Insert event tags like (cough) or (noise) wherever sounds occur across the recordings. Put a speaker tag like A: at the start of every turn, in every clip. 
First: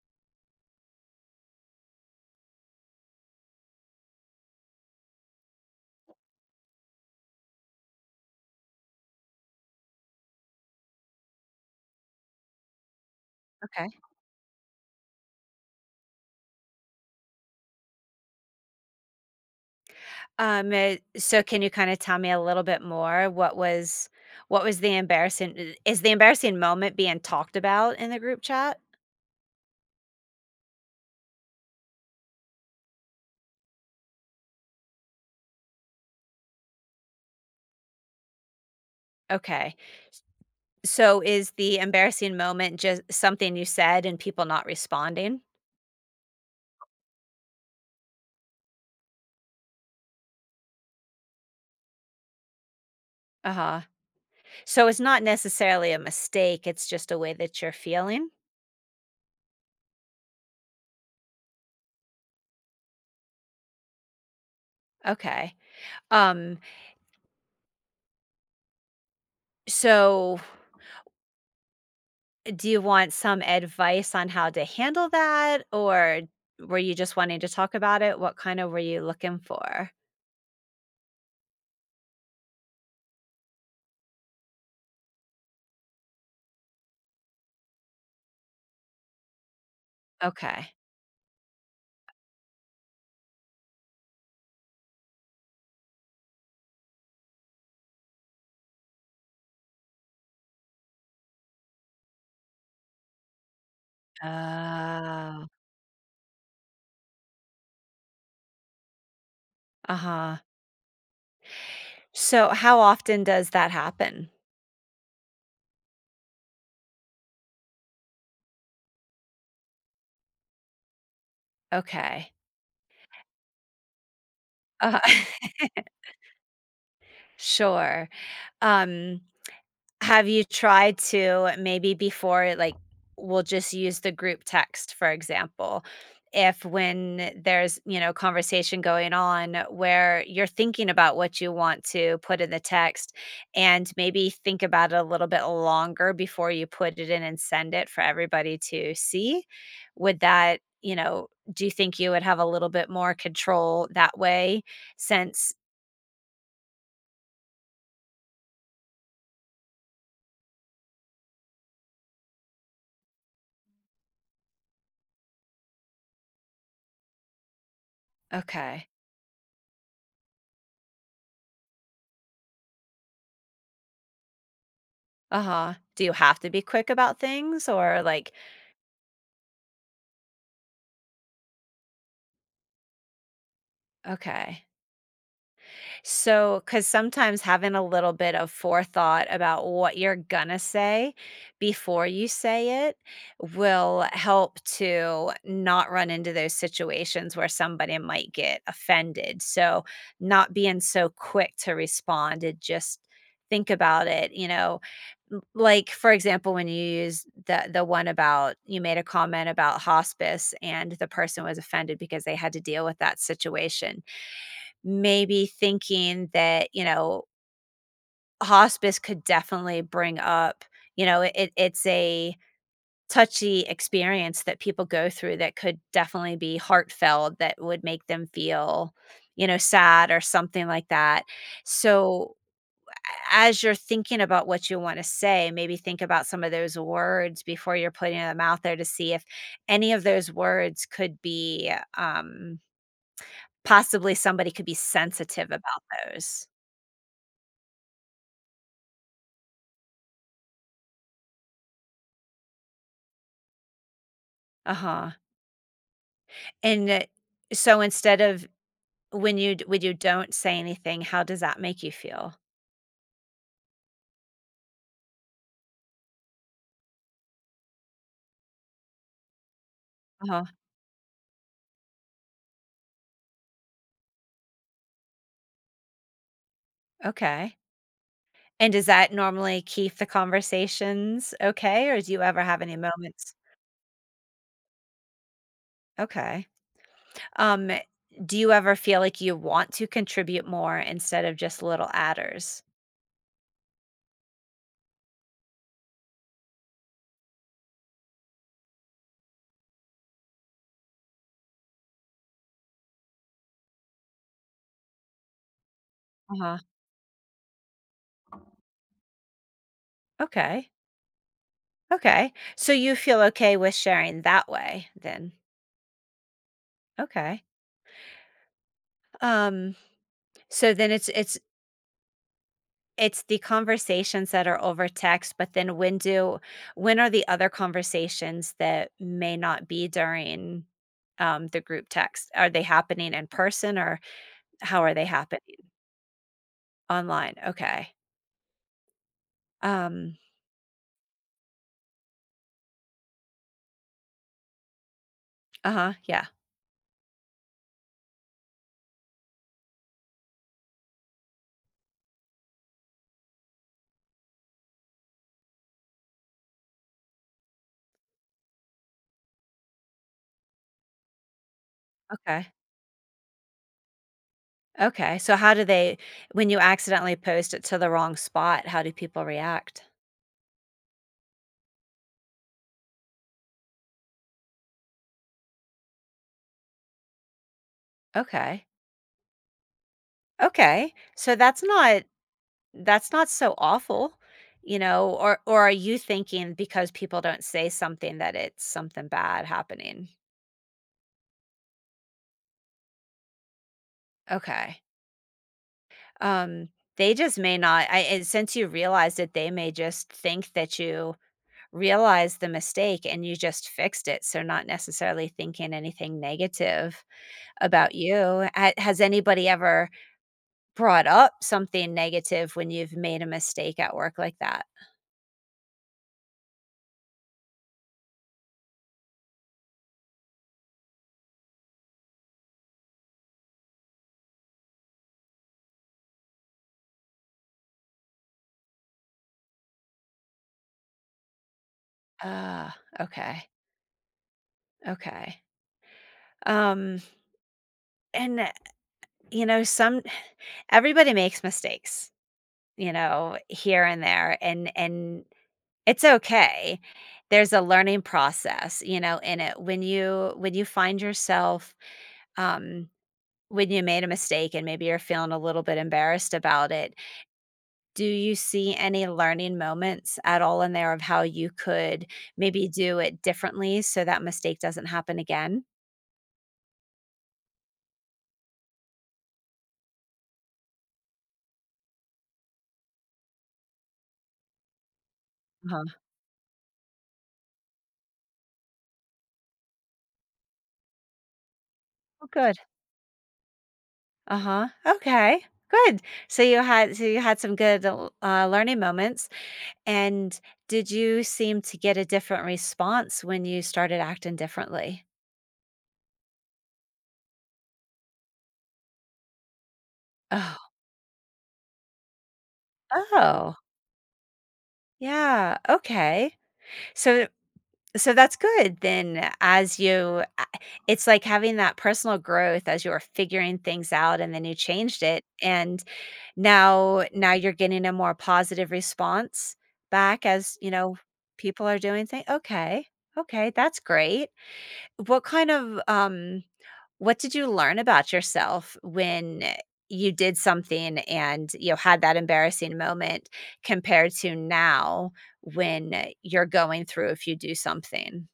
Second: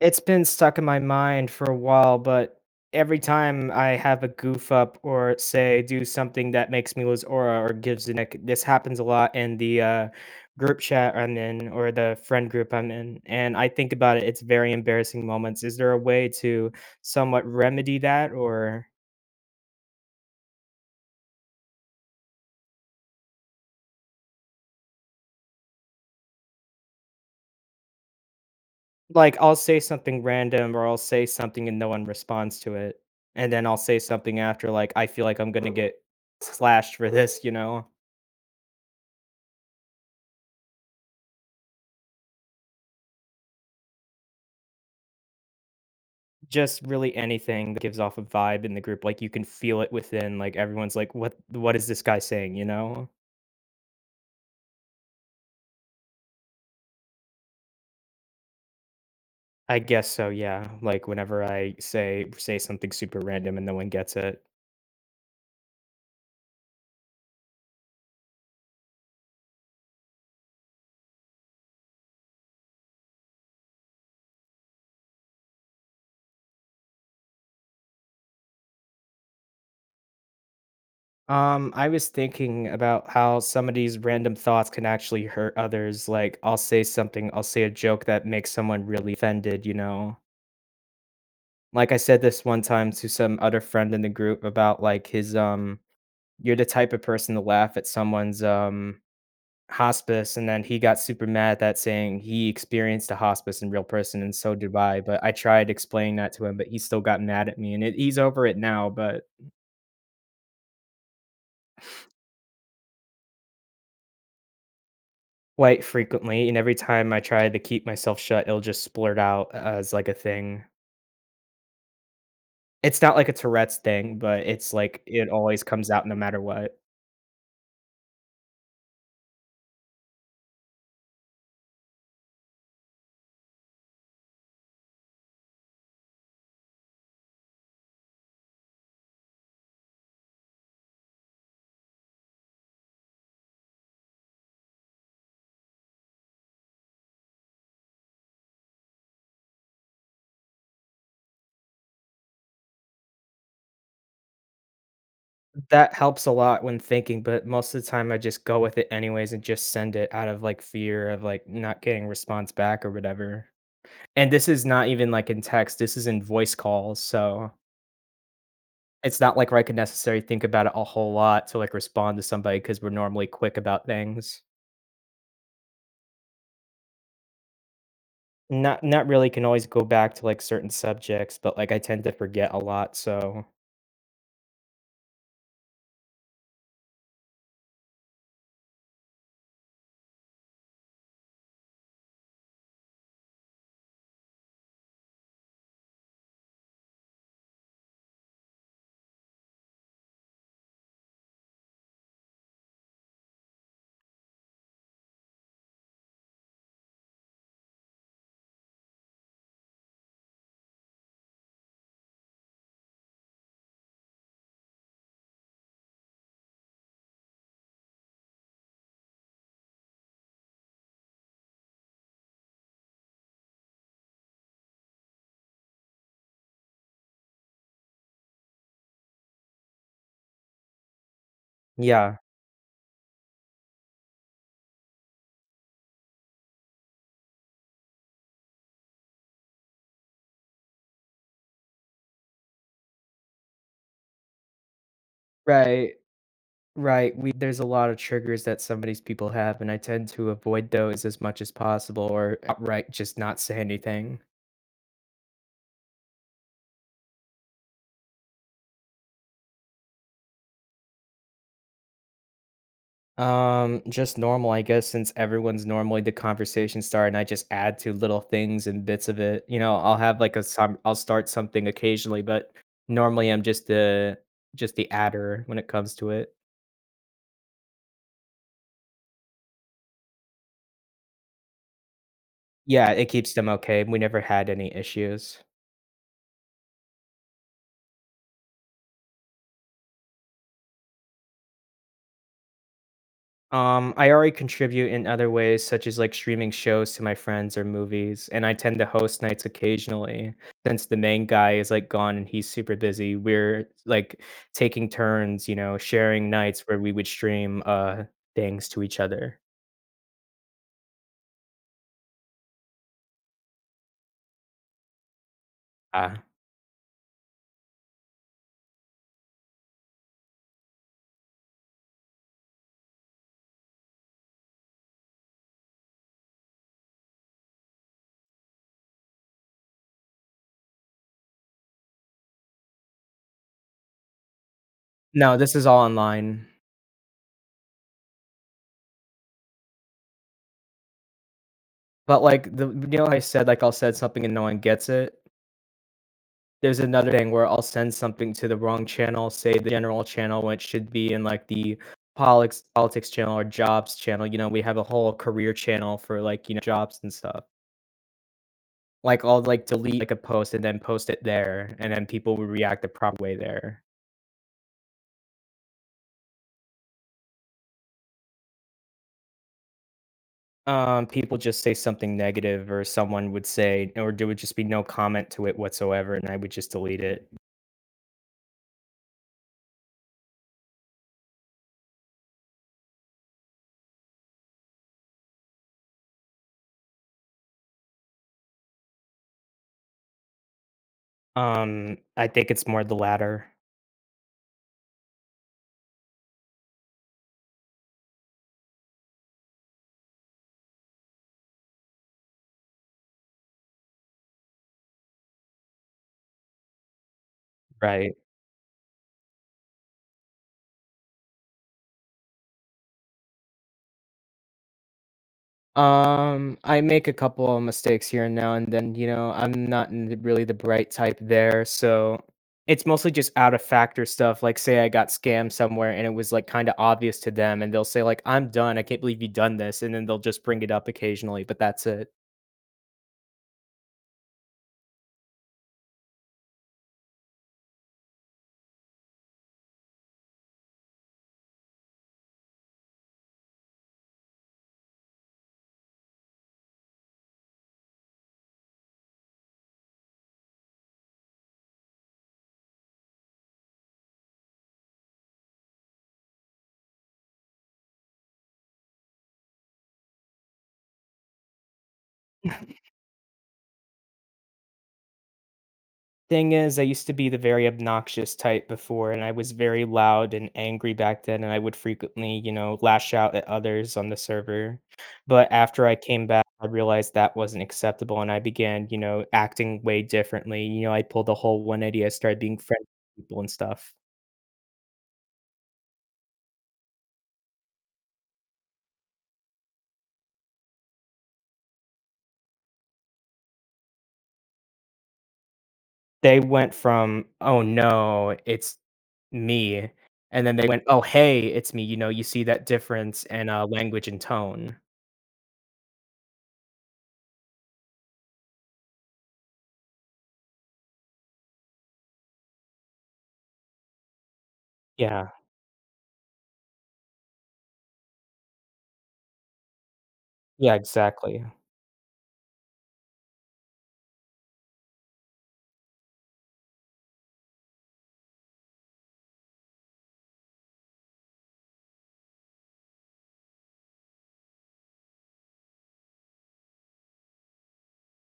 A: It's been stuck in my mind for a while, but every time I have a goof up or say do something that makes me lose aura or gives the nick, this happens a lot in the group chat I'm in or the friend group I'm in, and I
B: Okay.
A: think about it, it's very embarrassing moments. Is there a way to somewhat remedy that? Or,
B: So can you kind of tell me a little bit more? What was the embarrassing is the embarrassing moment being talked about in the group chat?
A: like, I'll say something random or I'll say something and no one responds to it, and then I'll say something after, like, I feel like I'm gonna get slashed for this, you know?
B: Okay. So is the embarrassing moment just something you said and people not responding?
A: Just really anything that gives off a vibe in the group, like, you can feel it within, like, everyone's like, "What is this guy saying?" You know?
B: Uh-huh. So it's not necessarily a mistake, it's just a way that you're feeling?
A: I guess so, yeah, like, whenever I say something super random and no one gets it.
B: Okay. Um, so do you want some advice on how to handle that, or were you just wanting to talk about it? What kind of were you looking for?
A: I was thinking about how some of these random thoughts can actually hurt others, like, I'll say a joke that makes someone really offended, you know?
B: Okay.
A: Like, I said this one time to some other friend in the group about, like, his, "You're the type of person to laugh at someone's" hospice, and then he got super mad, that saying he experienced a hospice in real person, and so did I, but I
B: Oh,
A: tried explaining that to him, but he still got mad at me, and it he's over it now, but
B: uh-huh. So how often does that happen?
A: quite frequently, and every time I try to keep myself shut, it'll just splurt out as, like, a thing.
B: Okay.
A: It's not like a Tourette's thing, but it's
B: Uh,
A: like it always comes out no matter what.
B: (laughs) sure. Um, Have you tried to maybe before, like, we'll just use the group text, for example, if when there's, you know, conversation going on where you're thinking about what you want to put in the text and maybe think about it a little bit longer before you put it in and send it for everybody to see? Would that, you know, do you think you would have a little bit more control that way since
A: That helps a lot when thinking, but most of the time, I just go with it anyways and just send it out of, like, fear of, like, not getting response back or whatever. And this is not even, like, in text, this is in voice calls, so
B: okay.
A: it's not like where I could necessarily think about it a whole lot to, like, respond to somebody because 'cause we're normally quick about things.
B: Uh-huh. Do you have to be quick about things, or like,
A: Not really, can always go back to, like, certain subjects, but, like, I tend to forget a lot, so
B: okay. So, because sometimes having a little bit of forethought about what you're going to say before you say it will help to not run into those situations where somebody might get offended. So, not being so quick to respond and just think about it, you know, like for example when you use the one about you made a comment about hospice and the person was offended because they had to deal with that situation. Maybe thinking that, you know, hospice could definitely bring up, you know, it's a touchy experience that people go through that could definitely be heartfelt, that would make them feel, you know, sad or something like that.
A: yeah.
B: So, as you're thinking about what you wanna say, maybe think about some of those words before you're putting them out there to see if any of those words could be, possibly somebody could be sensitive about
A: Right.
B: those.
A: Right, we there's a lot of triggers that some of these people have, and I tend to avoid those as much as possible or outright just not say anything.
B: Uh-huh. And, so instead of when you don't say anything, how does that make you feel?
A: Just normal, I guess, since everyone's normally the conversation starter, and I just add to little things and bits of it. You know, I'll have like a
B: Oh,
A: some, I'll start something occasionally, but normally I'm just the adder when it comes to it.
B: okay. And does that normally keep the conversations okay, or do you ever have any
A: Yeah, it keeps
B: moments?
A: them okay. We never had any issues.
B: Okay. Um, do you ever feel like you want to contribute more instead of just little adders?
A: I already contribute in other ways, such as like streaming shows to my friends or movies, and I tend to host nights occasionally. Since the main guy is like gone and he's super busy, we're like taking turns, you know, sharing
B: Uh-huh,
A: nights where we would stream things to each other.
B: okay, okay. So you feel okay with sharing that way then?
A: Uh,
B: Okay. Um, so then it's the conversations that are over text, but then when are the other conversations that may not be during, the group text? Are they happening in person, or how are they
A: no,
B: happening?
A: this is all online.
B: Online, okay. Um,
A: But like I said like I'll said something and no one gets it.
B: uh-huh, yeah,
A: There's another thing where I'll send something to the wrong channel, say the general channel, which should be in like the politics channel or jobs channel. You know, we have a whole career channel for like you know jobs and stuff. Like I'll like delete like a post and then post it there, and then people
B: okay,
A: would react the proper way there.
B: okay, so how do they when you accidentally post it to the wrong spot, how do people react?
A: People just say something negative, or someone would say, or there would just be no comment to it whatsoever, and I would just delete it.
B: Okay, okay, so that's not so awful, you know, or are you thinking because people don't say something that it's something bad happening,
A: I think it's more the latter,
B: okay, um they just may not I and since you realized it they may just think that you realized the mistake and you just fixed it, so not necessarily thinking anything negative about
A: right?
B: you. Has anybody ever brought up something negative when you've made a mistake at work like that?
A: I make a couple of mistakes here and now and then, you know, I'm not n really the bright type there, so it's mostly just out of factor stuff, like, say I got scammed somewhere and it was, like, kinda obvious to them, and they'll say, like, "I'm done, I can't believe you done this," and then they'll just bring it up occasionally, but that's it.
B: Ah, okay, okay. Um, and, you know, some everybody makes mistakes, you know, here and there, and it's okay. There's a learning process, you know, in it. When you find yourself, um when you made a mistake and maybe you're feeling a little bit embarrassed about it, do you see any learning moments at all in there of how you could maybe do it differently so that mistake doesn't happen again?
A: Thing is, I used to be the very obnoxious type before, and I was very loud and angry back then, and I would frequently, you know, lash out at others on the server. But after I
B: Uh-huh.
A: came back, I realized that wasn't acceptable, and I began, you know, acting way differently. You know, I pulled the whole 180. I
B: Oh,
A: started
B: good.
A: being friendly with people and stuff.
B: Uh-huh. Okay. Good. So you had some good learning moments, and did you seem to get a different response when you started acting differently?
A: They went from, "Oh no, it's me," and then
B: Oh,
A: they went, "Oh hey, it's me." You know, you see that difference in
B: oh,
A: language and tone.
B: yeah. Okay. So So that's good then as you a it's like having that personal growth as you were figuring things out and then you changed it,
A: Yeah,
B: and now you're getting a more positive response back as, you
A: yeah,
B: know,
A: exactly.
B: people are doing thing okay, okay, that's great. What kind of, what did you learn about yourself when you did something and, you know, had that embarrassing moment compared to now when you're going through if you do something?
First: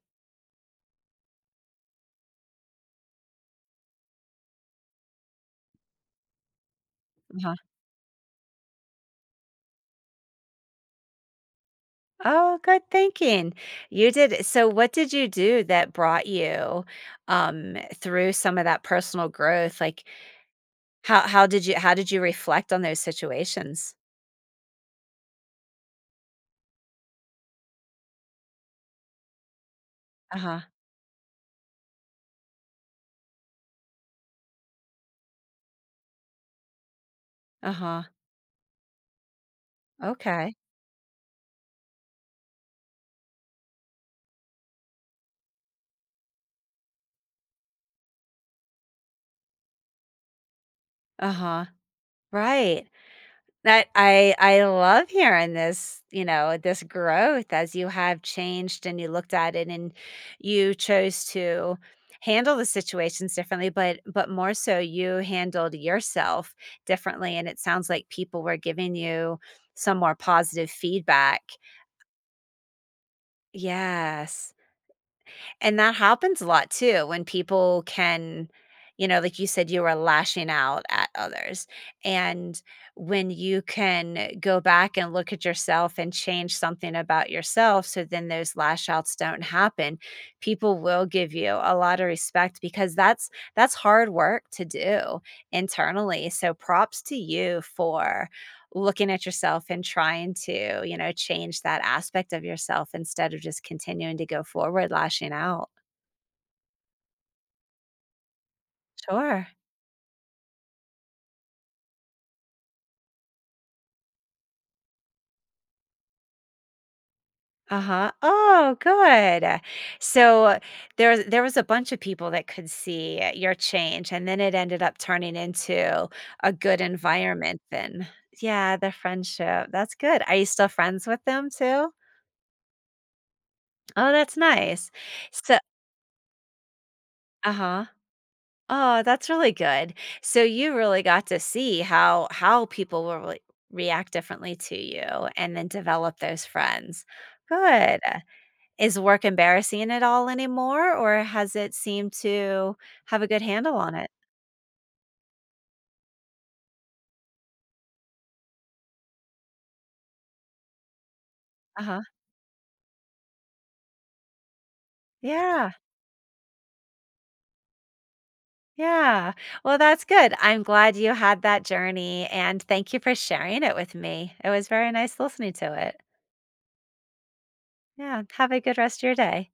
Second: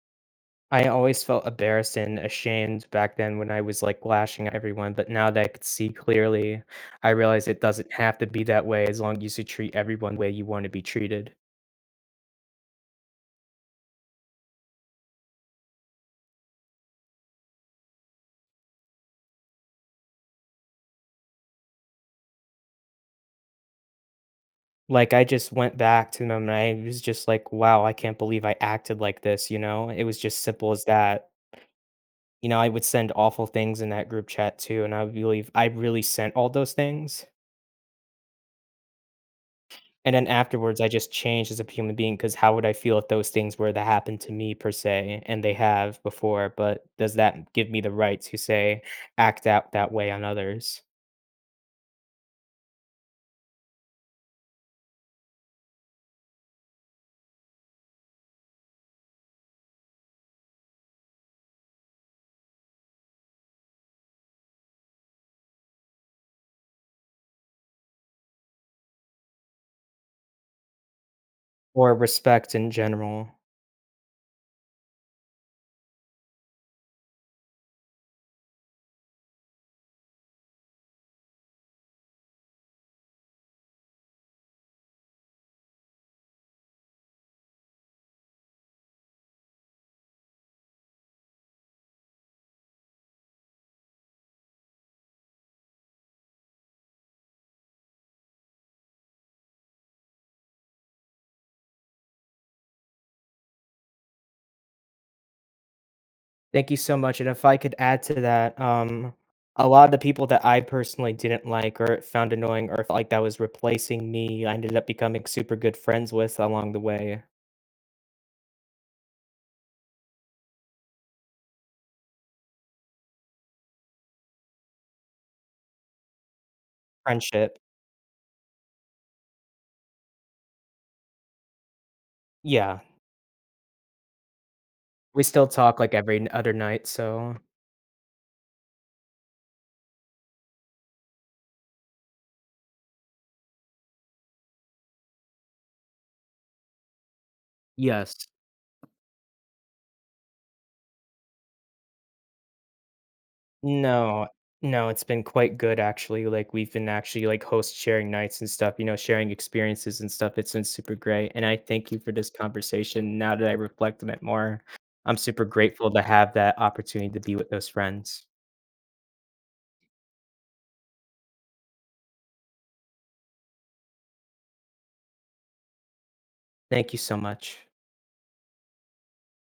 A: I always felt embarrassed and ashamed back then when I was, like, lashing at everyone, but now that I could see clearly, I realized it doesn't have to be that way as long as you treat everyone the way you wanna be treated.
B: Oh, good thinking. You did so what did you do that brought you through some of that personal growth? Like how did you reflect on those situations?
A: Like, I just went back to them and I was just like, "Wow, I can't believe I acted like this," you know? It was just
B: Uh-huh.
A: simple as that. You know, I would send awful things in that group chat too, and I believe I really sent all those things.
B: Uh-huh.
A: And then
B: Okay.
A: afterwards, I just changed as a human being because how would I feel if those things were to happen to me per se, and they have before, but does that give me the right to say, act out that way on others,
B: Uh-huh. Right. That I love hearing this, you know, this growth as you have changed and you looked at it and you chose to handle the situations differently, but more so you handled yourself differently, and it sounds like people were giving you some more positive feedback.
A: or respect in general?
B: Yes. And that happens a lot too when people can, you know, like you said, you were lashing out at others. And when you can go back and look at yourself and change something about yourself, so then those lash outs don't happen, people will give you a lot of respect because that's hard work to do internally. So props to you for looking at yourself and trying to, you know, change that aspect of yourself instead of just continuing to go forward lashing out.
A: Thank you so much, and if I could add to that,
B: Sure.
A: a lot of the people that I personally didn't like or found annoying or felt like that was replacing me, I ended up becoming super good friends with along the way.
B: Uh-huh. Oh, good. So there was a bunch of people that could see your change and then it ended up turning into a good
A: Friendship.
B: environment then. Yeah, the friendship. That's good. Are you still friends with them too?
A: Yeah.
B: Oh, that's nice.
A: We still
B: So,
A: talk like every n other night, so
B: uh-huh. Oh, that's really good. So you really got to see how people will react differently to you and then develop those friends. Good.
A: yes.
B: Is work embarrassing at all anymore, or has it seemed to have a good handle on it?
A: No, no, it's been quite good actually, like, we've been actually, like, host sharing nights and stuff, you know, sharing experiences and stuff, it's been super great, and I thank you
B: Uh-huh.
A: for this conversation, now that I reflect on it more, I'm super
B: Yeah.
A: grateful to have that opportunity to be with those friends.
B: Yeah. Well, that's good. I'm glad you had that journey and thank you for sharing it with me. It was very nice listening to it.
A: Thank you so much.
B: Yeah. Have a good rest of your day.